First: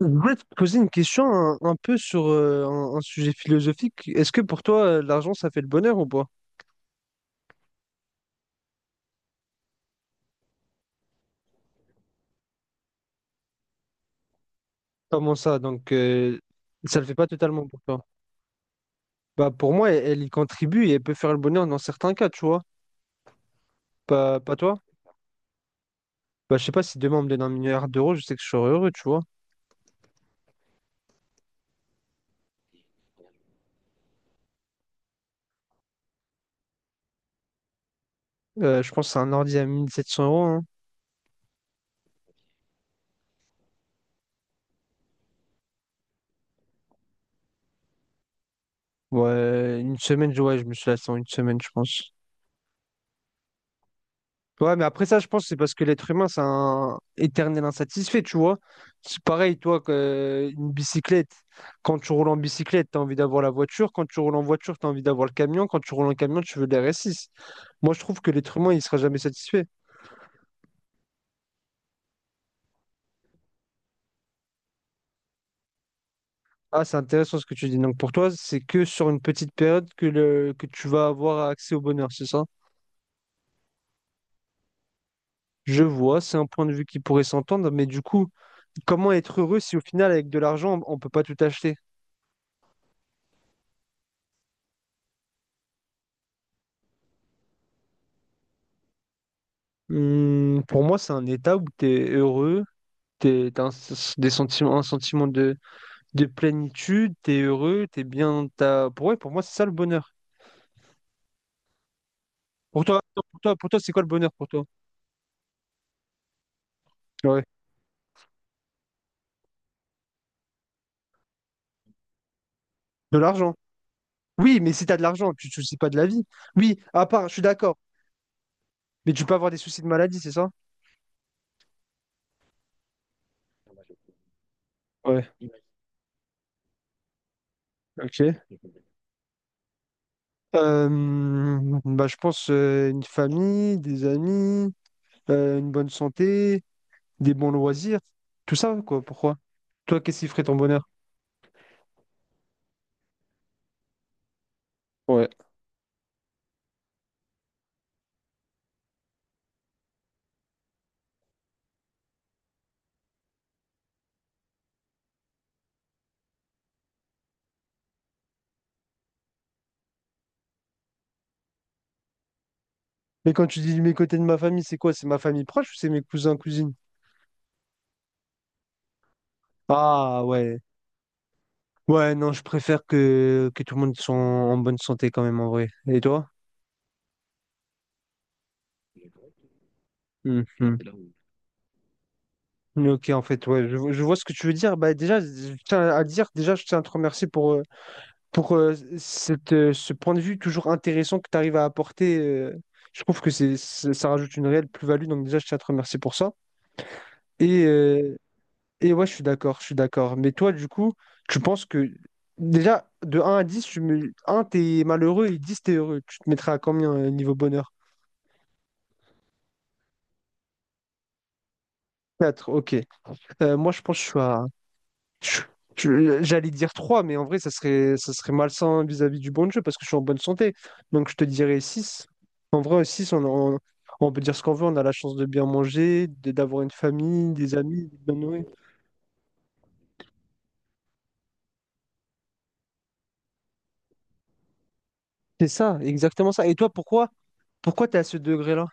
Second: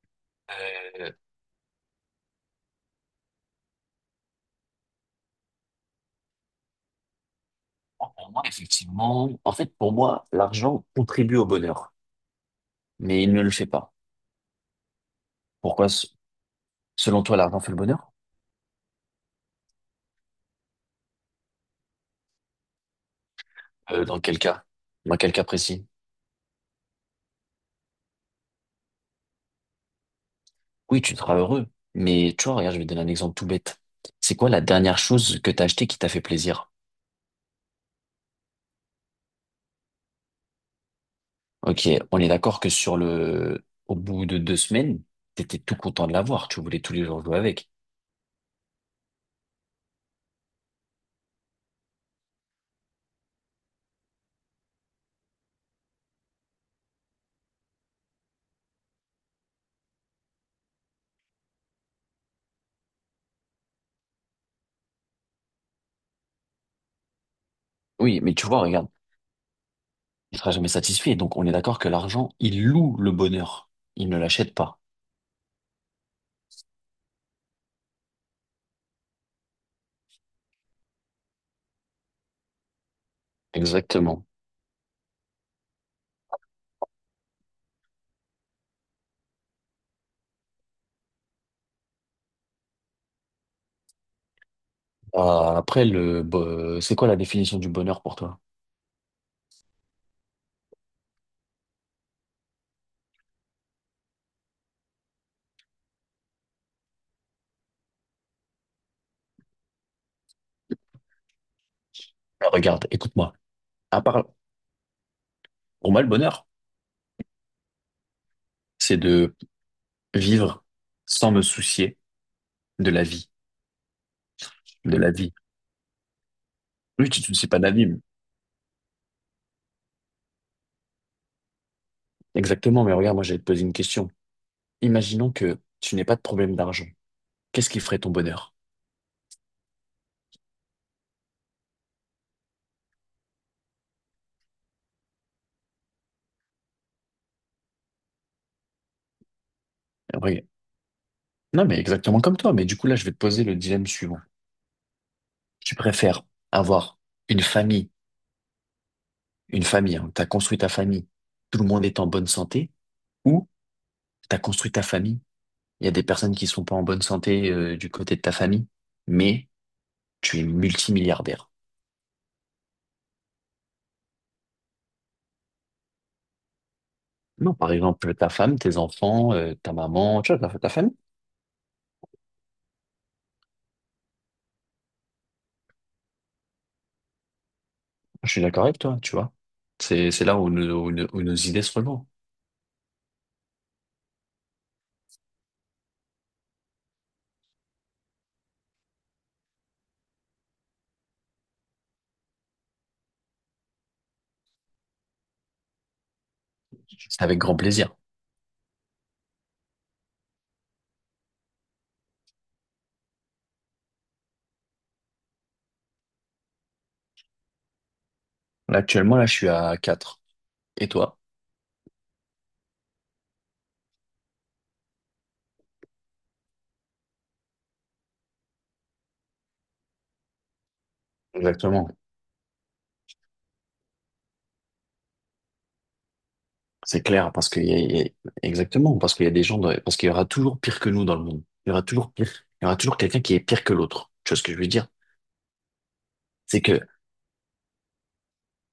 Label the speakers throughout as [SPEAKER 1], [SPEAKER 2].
[SPEAKER 1] Je voulais te poser une
[SPEAKER 2] Euh,
[SPEAKER 1] question un peu sur un sujet philosophique. Est-ce que pour toi, l'argent, ça fait le bonheur ou pas?
[SPEAKER 2] pour moi, effectivement, en fait, pour moi, l'argent contribue au bonheur, mais il ne le fait pas.
[SPEAKER 1] Comment ça?
[SPEAKER 2] Pourquoi,
[SPEAKER 1] Donc, ça le fait
[SPEAKER 2] selon
[SPEAKER 1] pas
[SPEAKER 2] toi, l'argent
[SPEAKER 1] totalement
[SPEAKER 2] fait le
[SPEAKER 1] pour toi.
[SPEAKER 2] bonheur?
[SPEAKER 1] Bah, pour moi, elle y contribue et elle peut faire le bonheur dans certains cas, tu vois.
[SPEAKER 2] Dans quel
[SPEAKER 1] Pas
[SPEAKER 2] cas?
[SPEAKER 1] toi?
[SPEAKER 2] Dans quel cas précis?
[SPEAKER 1] Bah, je sais pas si demain on me donne 1 milliard d'euros, je sais que je serai heureux, tu vois.
[SPEAKER 2] Oui, tu seras heureux, mais tu vois, regarde, je vais te donner un exemple tout bête. C'est quoi la dernière chose que t'as achetée qui t'a fait plaisir?
[SPEAKER 1] Je pense à un ordi à 1 700 euros. Hein.
[SPEAKER 2] Ok, on est d'accord que sur le, au bout de 2 semaines, t'étais tout content de l'avoir, tu voulais tous les jours jouer avec.
[SPEAKER 1] Ouais, une semaine, ouais, je me suis lassé en une semaine, je pense. Ouais, mais après ça, je pense que c'est parce que l'être humain, c'est un éternel insatisfait, tu vois. C'est pareil, toi, que une bicyclette. Quand tu roules en bicyclette, tu as envie d'avoir la voiture. Quand tu roules en voiture, tu as envie d'avoir le camion. Quand tu roules en camion, tu veux l'RS6. Moi, je trouve
[SPEAKER 2] Oui,
[SPEAKER 1] que
[SPEAKER 2] mais tu
[SPEAKER 1] l'être
[SPEAKER 2] vois,
[SPEAKER 1] humain, il
[SPEAKER 2] regarde,
[SPEAKER 1] sera jamais satisfait.
[SPEAKER 2] il sera jamais satisfait, donc on est d'accord que l'argent, il loue le bonheur, il ne l'achète pas.
[SPEAKER 1] Ah, c'est intéressant ce que tu dis. Donc, pour toi, c'est que sur une petite période que, que tu vas avoir accès au bonheur, c'est ça?
[SPEAKER 2] Exactement.
[SPEAKER 1] Je vois, c'est un point de vue qui pourrait s'entendre, mais du coup, comment être heureux si au final, avec de l'argent, on peut pas tout acheter?
[SPEAKER 2] Ah, après, c'est quoi la définition du bonheur pour toi?
[SPEAKER 1] Pour moi, c'est un état où tu es heureux, tu as des sentiments, un sentiment de plénitude, tu es heureux, tu es bien. Ouais, pour moi, c'est ça le bonheur.
[SPEAKER 2] Ah,
[SPEAKER 1] Pour
[SPEAKER 2] regarde,
[SPEAKER 1] toi, attends,
[SPEAKER 2] écoute-moi.
[SPEAKER 1] pour toi, c'est
[SPEAKER 2] À
[SPEAKER 1] quoi le
[SPEAKER 2] part,
[SPEAKER 1] bonheur pour toi?
[SPEAKER 2] pour moi, le bonheur,
[SPEAKER 1] Ouais.
[SPEAKER 2] c'est de vivre sans me soucier de la
[SPEAKER 1] De
[SPEAKER 2] vie,
[SPEAKER 1] l'argent. Oui, mais si tu as
[SPEAKER 2] de
[SPEAKER 1] de
[SPEAKER 2] la
[SPEAKER 1] l'argent,
[SPEAKER 2] vie.
[SPEAKER 1] tu te soucies pas de la vie. Oui, à
[SPEAKER 2] Oui, tu ne te
[SPEAKER 1] part, je suis
[SPEAKER 2] soucies pas de la
[SPEAKER 1] d'accord.
[SPEAKER 2] vie, mais-
[SPEAKER 1] Mais tu peux avoir des soucis de maladie, c'est ça?
[SPEAKER 2] exactement, mais regarde, moi, j'allais te poser une question.
[SPEAKER 1] Ouais,
[SPEAKER 2] Imaginons que tu n'aies pas de problème d'argent. Qu'est-ce qui ferait ton
[SPEAKER 1] ok.
[SPEAKER 2] bonheur?
[SPEAKER 1] Euh, Bah, je pense une famille, des amis, une bonne santé, des bons loisirs, tout ça, quoi. Pourquoi? Toi, qu'est-ce qui ferait
[SPEAKER 2] Oui.
[SPEAKER 1] ton bonheur?
[SPEAKER 2] Non, mais exactement comme toi. Mais du coup, là, je vais te poser le dilemme suivant. Tu préfères avoir une famille, hein, t'as construit ta famille, tout le monde est en bonne santé, ou t'as construit ta famille, il y a des personnes qui sont pas en bonne santé du côté de ta famille, mais tu es multimilliardaire.
[SPEAKER 1] Mais quand tu dis mes côtés de ma famille, c'est quoi? C'est ma famille proche ou c'est mes cousins, cousines?
[SPEAKER 2] Non, par exemple, ta femme, tes enfants, ta
[SPEAKER 1] Ah
[SPEAKER 2] maman, tu vois,
[SPEAKER 1] ouais.
[SPEAKER 2] ta famille.
[SPEAKER 1] Ouais, non, je préfère que tout le monde soit en bonne santé quand même en vrai. Et toi?
[SPEAKER 2] Je suis d'accord avec toi, tu vois. C'est là où,
[SPEAKER 1] Mhm.
[SPEAKER 2] nos- où nos où nos idées se rejoignent.
[SPEAKER 1] Ok, en fait, ouais, je vois ce que tu veux dire. Bah, déjà, je tiens à dire, déjà, je tiens à te remercier pour ce point de vue toujours intéressant que tu arrives à apporter. Je trouve que c'est, ça ça rajoute une réelle plus-value, donc déjà, je tiens à te remercier pour ça.
[SPEAKER 2] C'est avec grand
[SPEAKER 1] Et,
[SPEAKER 2] plaisir.
[SPEAKER 1] euh, Et ouais, je suis d'accord, je suis d'accord. Mais toi, du coup, tu penses que déjà, de un à 10, un t'es malheureux et 10 t'es heureux. Tu te mettrais à combien niveau bonheur?
[SPEAKER 2] Là, actuellement, là, je suis à 4. Et toi?
[SPEAKER 1] Quatre? Ok. Moi, je pense que je suis à... je- J'allais dire 3, mais en vrai, ça serait malsain vis-à-vis du bon jeu parce que je suis en bonne santé. Donc, je te dirais
[SPEAKER 2] Exactement.
[SPEAKER 1] 6. En vrai, 6. On peut dire ce qu'on veut. On a la chance de bien manger, d'avoir une
[SPEAKER 2] C'est
[SPEAKER 1] famille,
[SPEAKER 2] clair, parce
[SPEAKER 1] des
[SPEAKER 2] qu'il y a,
[SPEAKER 1] amis,
[SPEAKER 2] il
[SPEAKER 1] de
[SPEAKER 2] y a-
[SPEAKER 1] bien nourrir.
[SPEAKER 2] exactement, parce qu'il y a des gens, parce qu'il y aura toujours pire que nous dans le monde. Il y aura toujours pire. Il y aura toujours quelqu'un qui est pire que l'autre. Tu vois ce que je veux dire?
[SPEAKER 1] C'est ça, exactement ça. Et
[SPEAKER 2] C'est
[SPEAKER 1] toi,
[SPEAKER 2] que moi,
[SPEAKER 1] pourquoi t'es à ce degré-là?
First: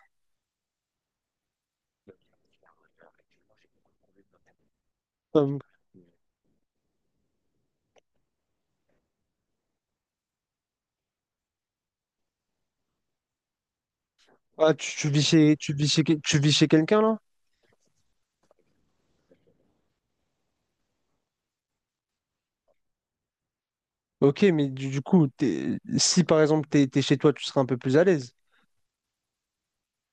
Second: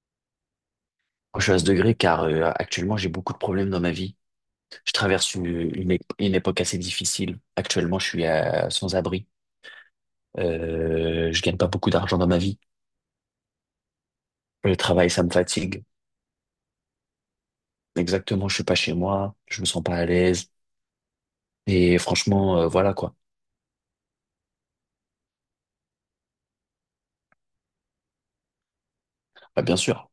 [SPEAKER 2] je suis à ce degré car actuellement j'ai beaucoup de problèmes dans ma vie. Je traverse
[SPEAKER 1] Euh,
[SPEAKER 2] une époque assez difficile. Actuellement, je suis sans abri. Je gagne pas beaucoup d'argent dans ma vie.
[SPEAKER 1] Ah,
[SPEAKER 2] Le
[SPEAKER 1] tu, tu
[SPEAKER 2] travail,
[SPEAKER 1] vis
[SPEAKER 2] ça me
[SPEAKER 1] chez, tu
[SPEAKER 2] fatigue.
[SPEAKER 1] vis chez, quel- tu vis chez quelqu'un là?
[SPEAKER 2] Exactement, je suis pas chez moi. Je me sens pas à l'aise. Et franchement, voilà quoi.
[SPEAKER 1] Ok, mais du coup, si par exemple t'es chez toi, tu seras un peu plus à l'aise.
[SPEAKER 2] Bah, bien sûr.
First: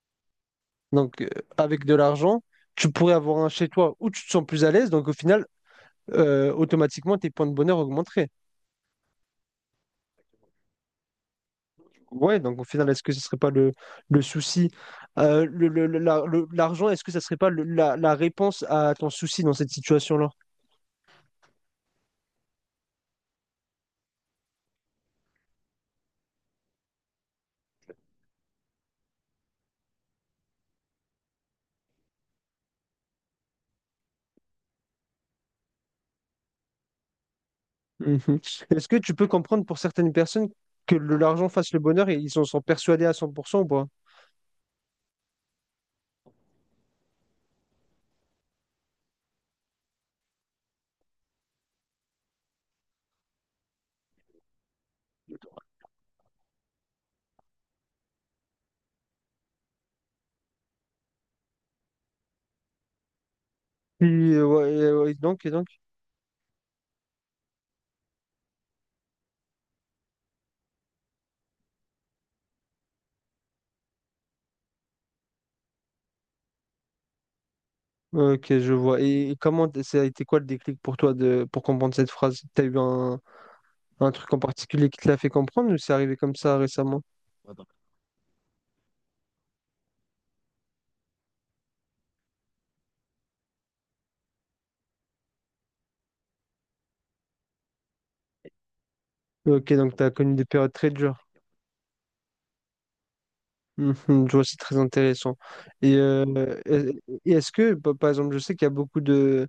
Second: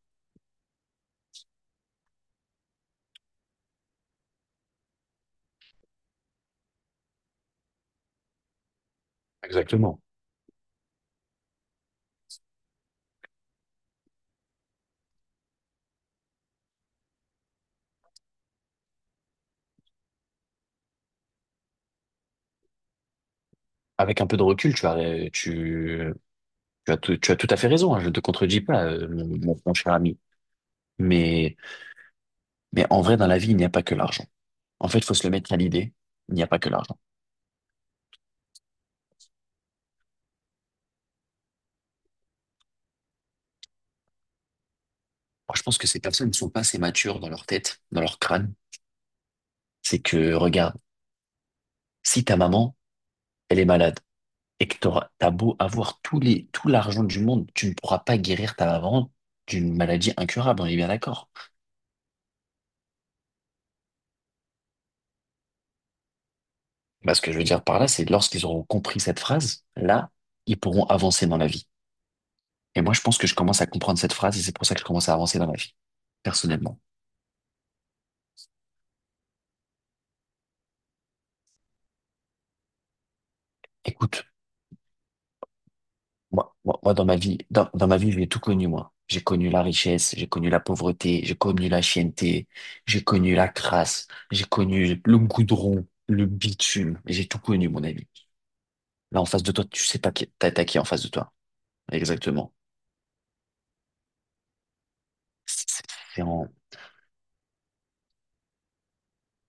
[SPEAKER 1] Donc, avec de l'argent, tu pourrais avoir un chez toi où tu te sens plus à l'aise. Donc, au final, automatiquement, tes points de bonheur augmenteraient.
[SPEAKER 2] Exactement.
[SPEAKER 1] Ouais, donc au final, est-ce que ce serait pas le souci? L'argent, est-ce que ça serait pas la réponse à ton souci dans cette situation-là?
[SPEAKER 2] Avec un peu de recul, tu, tu as tout, tu as tout à fait raison, hein, je ne te contredis pas, mon cher ami. Mais, mais en vrai, dans la vie, il n'y a pas que l'argent. En fait, il faut se le mettre à l'idée, il n'y a pas que l'argent.
[SPEAKER 1] Mhm. Est-ce que tu peux comprendre pour certaines personnes que l'argent fasse le bonheur et ils en sont persuadés à 100% ou pas?
[SPEAKER 2] Moi, je pense que ces personnes ne sont pas assez matures dans leur tête, dans leur crâne. C'est que, regarde, si ta maman, elle est malade, et que t'as beau avoir tout l'argent du monde, tu ne pourras pas guérir ta maman d'une maladie incurable, on est bien d'accord.
[SPEAKER 1] Et, ouais, et donc.
[SPEAKER 2] Bah, ce que je veux dire par là, c'est lorsqu'ils auront compris cette phrase, là, ils pourront avancer dans la vie. Et moi, je pense que je commence à comprendre cette phrase et c'est pour ça que je commence à avancer dans la vie, personnellement.
[SPEAKER 1] Ok, je vois. Et comment ça a été quoi le déclic pour toi de pour comprendre cette phrase? T'as eu un
[SPEAKER 2] Écoute,
[SPEAKER 1] truc en particulier qui te l'a fait comprendre ou c'est arrivé comme
[SPEAKER 2] moi,
[SPEAKER 1] ça
[SPEAKER 2] moi, moi,
[SPEAKER 1] récemment?
[SPEAKER 2] dans ma vie, dans ma vie, j'ai tout connu, moi. J'ai connu la richesse, j'ai connu la pauvreté, j'ai connu la chienneté, j'ai connu la crasse, j'ai connu le goudron, le bitume. J'ai tout connu, mon ami. Là, en face de toi,
[SPEAKER 1] Ok,
[SPEAKER 2] tu
[SPEAKER 1] donc
[SPEAKER 2] sais
[SPEAKER 1] tu as
[SPEAKER 2] pas qui,
[SPEAKER 1] connu des
[SPEAKER 2] t'as
[SPEAKER 1] périodes
[SPEAKER 2] qui en
[SPEAKER 1] très
[SPEAKER 2] face de
[SPEAKER 1] dures.
[SPEAKER 2] toi. Exactement.
[SPEAKER 1] Mhm, je vois, c'est très intéressant.
[SPEAKER 2] C'est c'est-
[SPEAKER 1] Et est-ce que, par exemple, je sais qu'il y a beaucoup de,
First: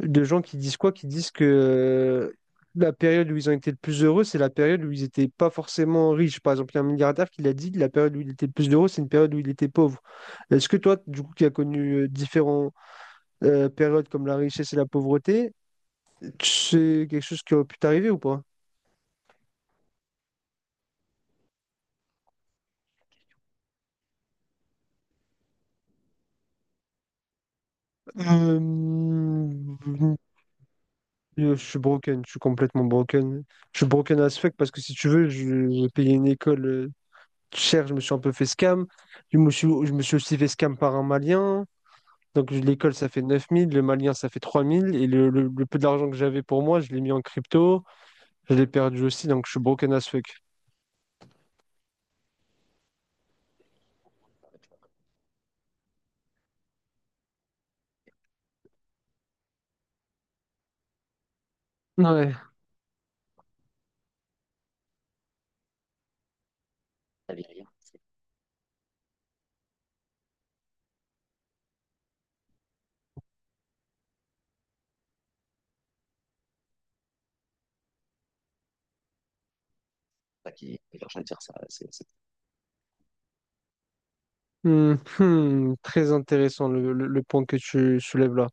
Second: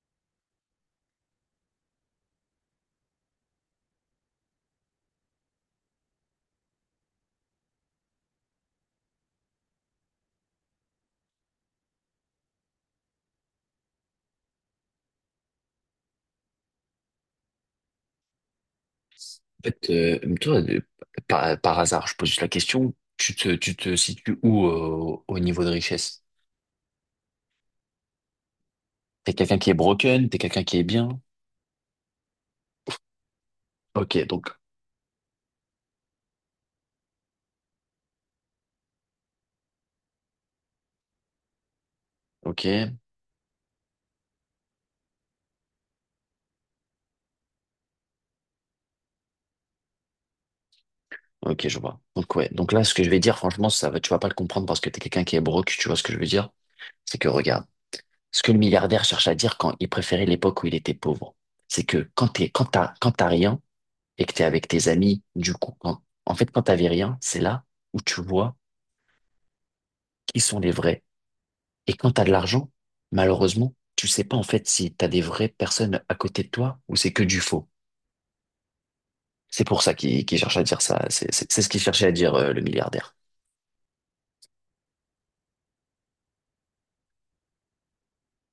[SPEAKER 1] de gens qui disent quoi? Qui disent que la période où ils ont été le plus heureux, c'est la période où ils n'étaient pas forcément riches. Par exemple, il y a un milliardaire qui l'a dit, la période où il était le plus heureux, c'est une période où il était pauvre. Est-ce que toi, du coup, qui as connu différentes périodes comme la richesse et la pauvreté, c'est quelque chose qui aurait pu t'arriver ou pas?
[SPEAKER 2] En fait, toi, par hasard, je pose juste la question, tu te situes où au niveau de richesse? T'es quelqu'un qui est
[SPEAKER 1] Euh,
[SPEAKER 2] broken, t'es quelqu'un qui est bien?
[SPEAKER 1] Yo, je suis broken, je suis complètement broken. Je suis
[SPEAKER 2] Ok,
[SPEAKER 1] broken as fuck
[SPEAKER 2] donc,
[SPEAKER 1] parce que si tu veux, j'ai payé une école chère, je me suis un peu fait scam. Je me suis aussi fait scam par un Malien. Donc
[SPEAKER 2] ok,
[SPEAKER 1] l'école, ça fait 9 000, le Malien, ça fait 3 000. Et le peu d'argent que j'avais pour moi, je l'ai mis en crypto. Je l'ai perdu aussi, donc je suis broken as fuck.
[SPEAKER 2] ok, je vois. Donc, ouais, donc là, ce que je vais dire, franchement, ça va, tu vas pas le comprendre parce que t'es quelqu'un qui est broke, tu vois ce que je veux dire? C'est que, regarde, ce que le milliardaire cherche à dire quand il préférait l'époque où il était pauvre, c'est que
[SPEAKER 1] Ouais.
[SPEAKER 2] quand t'as rien et que t'es avec tes amis, du coup, quand t'avais rien, c'est là où tu vois qui sont les vrais. Et quand tu as de l'argent, malheureusement, tu sais pas en fait si tu as des vraies personnes à côté de toi ou c'est que du faux. C'est pour ça qu'il cherche à dire ça. C'est ce qu'il cherchait à dire le milliardaire.
[SPEAKER 1] Hmm, hmm, très intéressant le point que tu soulèves là.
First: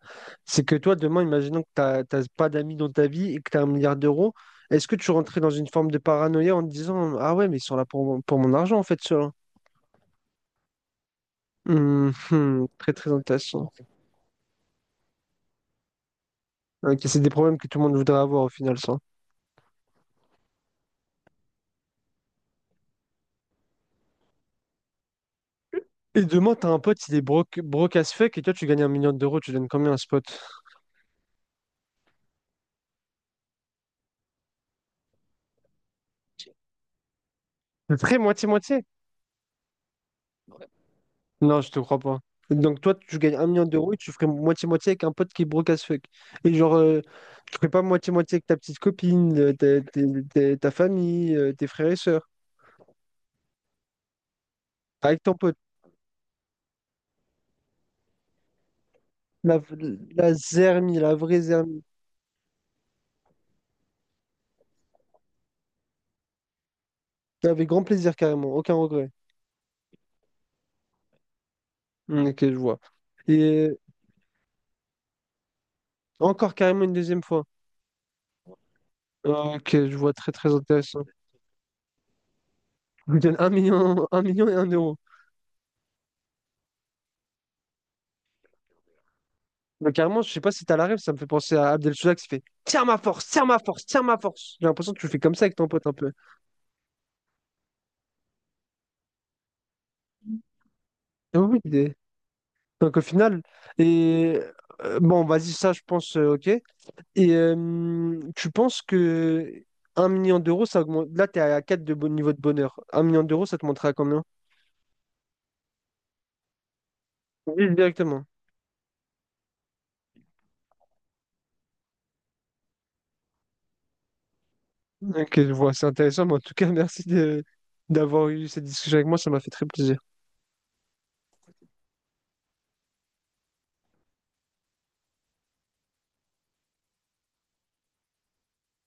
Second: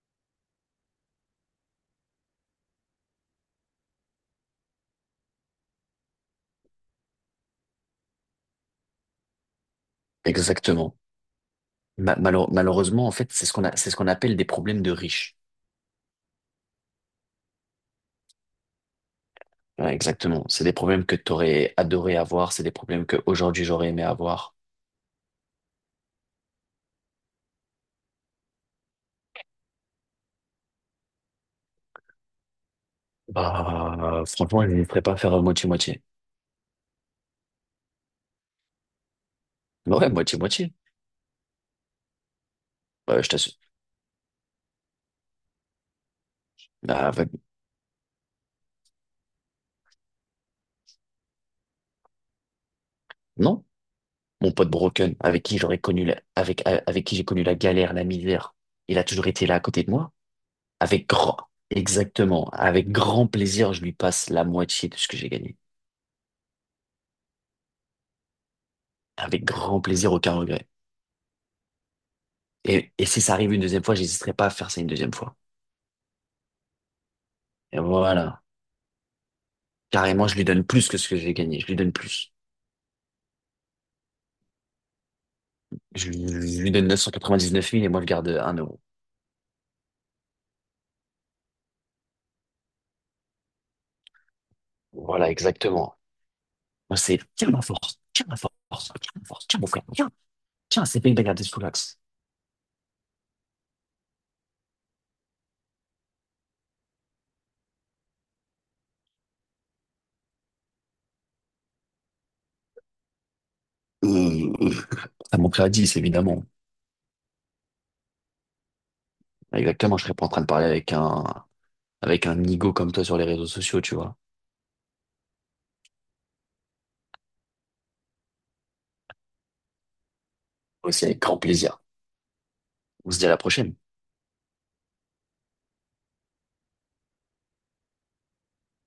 [SPEAKER 1] C'est que toi, demain, imaginons que t'as pas d'amis dans ta vie et que tu as 1 milliard d'euros, est-ce que tu rentrais dans une forme de paranoïa en te disant, ah ouais, mais ils sont là pour mon argent en fait, ceux-là.
[SPEAKER 2] Exactement.
[SPEAKER 1] Hmm, hmm, très
[SPEAKER 2] Malheureusement,
[SPEAKER 1] très
[SPEAKER 2] en fait, c'est ce qu'on
[SPEAKER 1] intéressant.
[SPEAKER 2] a, c'est ce qu'on appelle des problèmes de riches.
[SPEAKER 1] Ok, c'est des problèmes que tout le monde voudrait avoir au final, ça.
[SPEAKER 2] Ouais, exactement. C'est des problèmes que t'aurais adoré avoir, c'est des problèmes que aujourd'hui j'aurais aimé avoir.
[SPEAKER 1] Et demain, t'as un pote, il est broke, broke as fuck et toi, tu gagnes 1 million d'euros, tu donnes combien à ce pote?
[SPEAKER 2] Bah, franchement, je ne ferais pas faire moitié-moitié.
[SPEAKER 1] Très moitié-moitié.
[SPEAKER 2] Bah ouais, moitié-moitié.
[SPEAKER 1] Non, je te crois pas. Donc toi, tu
[SPEAKER 2] Bah, je
[SPEAKER 1] gagnes un
[SPEAKER 2] t'assure.
[SPEAKER 1] million d'euros et tu ferais moitié-moitié avec un pote qui est broke as fuck. Et genre,
[SPEAKER 2] Bah, avec-
[SPEAKER 1] tu ferais pas moitié-moitié avec ta petite copine, ta famille, tes frères et sœurs.
[SPEAKER 2] non, mon pote Broken,
[SPEAKER 1] Avec ton pote.
[SPEAKER 2] avec, avec qui j'ai connu la galère, la misère, il a toujours été là
[SPEAKER 1] La,
[SPEAKER 2] à côté de moi.
[SPEAKER 1] la zermie,
[SPEAKER 2] Avec
[SPEAKER 1] la
[SPEAKER 2] grand,
[SPEAKER 1] vraie zermie.
[SPEAKER 2] exactement, avec grand plaisir, je lui passe la moitié de ce que j'ai gagné.
[SPEAKER 1] Avec grand plaisir carrément, aucun regret.
[SPEAKER 2] Avec grand plaisir, aucun regret.
[SPEAKER 1] Hmm, ok, je vois.
[SPEAKER 2] Et si ça
[SPEAKER 1] Et
[SPEAKER 2] arrive une deuxième fois, j'hésiterai pas à faire ça une deuxième fois.
[SPEAKER 1] encore carrément une deuxième fois.
[SPEAKER 2] Et voilà.
[SPEAKER 1] Ok, je vois
[SPEAKER 2] Carrément,
[SPEAKER 1] très
[SPEAKER 2] je lui
[SPEAKER 1] très
[SPEAKER 2] donne plus que
[SPEAKER 1] intéressant.
[SPEAKER 2] ce que j'ai gagné. Je lui donne plus.
[SPEAKER 1] Je vous donne 1 million, 1 million et 1 euro.
[SPEAKER 2] Je lui, je lui donne 999 000 et moi, je garde 1 euro.
[SPEAKER 1] Mais carrément, je sais pas si t'as la rêve, ça me fait penser à Abdel Soudak qui fait tiens ma force, tiens ma force, tiens ma force. J'ai l'impression que tu fais
[SPEAKER 2] Voilà,
[SPEAKER 1] comme ça avec ton pote un
[SPEAKER 2] exactement.
[SPEAKER 1] peu.
[SPEAKER 2] Moi, c'est tiens ma force, tiens ma force, tiens mon frère, tiens, c'est bien de
[SPEAKER 1] Et
[SPEAKER 2] garder
[SPEAKER 1] oui,
[SPEAKER 2] sous l'axe.
[SPEAKER 1] donc au final, et bon, vas-y, ça je pense, ok. Et tu penses que 1 million d'euros, ça augmente. Là, t'es à 4 de bon niveau de bonheur. 1 million d'euros, ça te montrait à combien?
[SPEAKER 2] Euh, euh, Ça, mon frère 10, évidemment.
[SPEAKER 1] Oui, directement.
[SPEAKER 2] Exactement, je serais pas en train de parler avec un nigo comme toi sur les réseaux sociaux, tu vois.
[SPEAKER 1] Ok, je vois, c'est intéressant, mais en tout cas, merci d'avoir eu cette discussion avec moi, ça m'a fait très plaisir.
[SPEAKER 2] Aussi, avec grand plaisir. On se dit à la prochaine.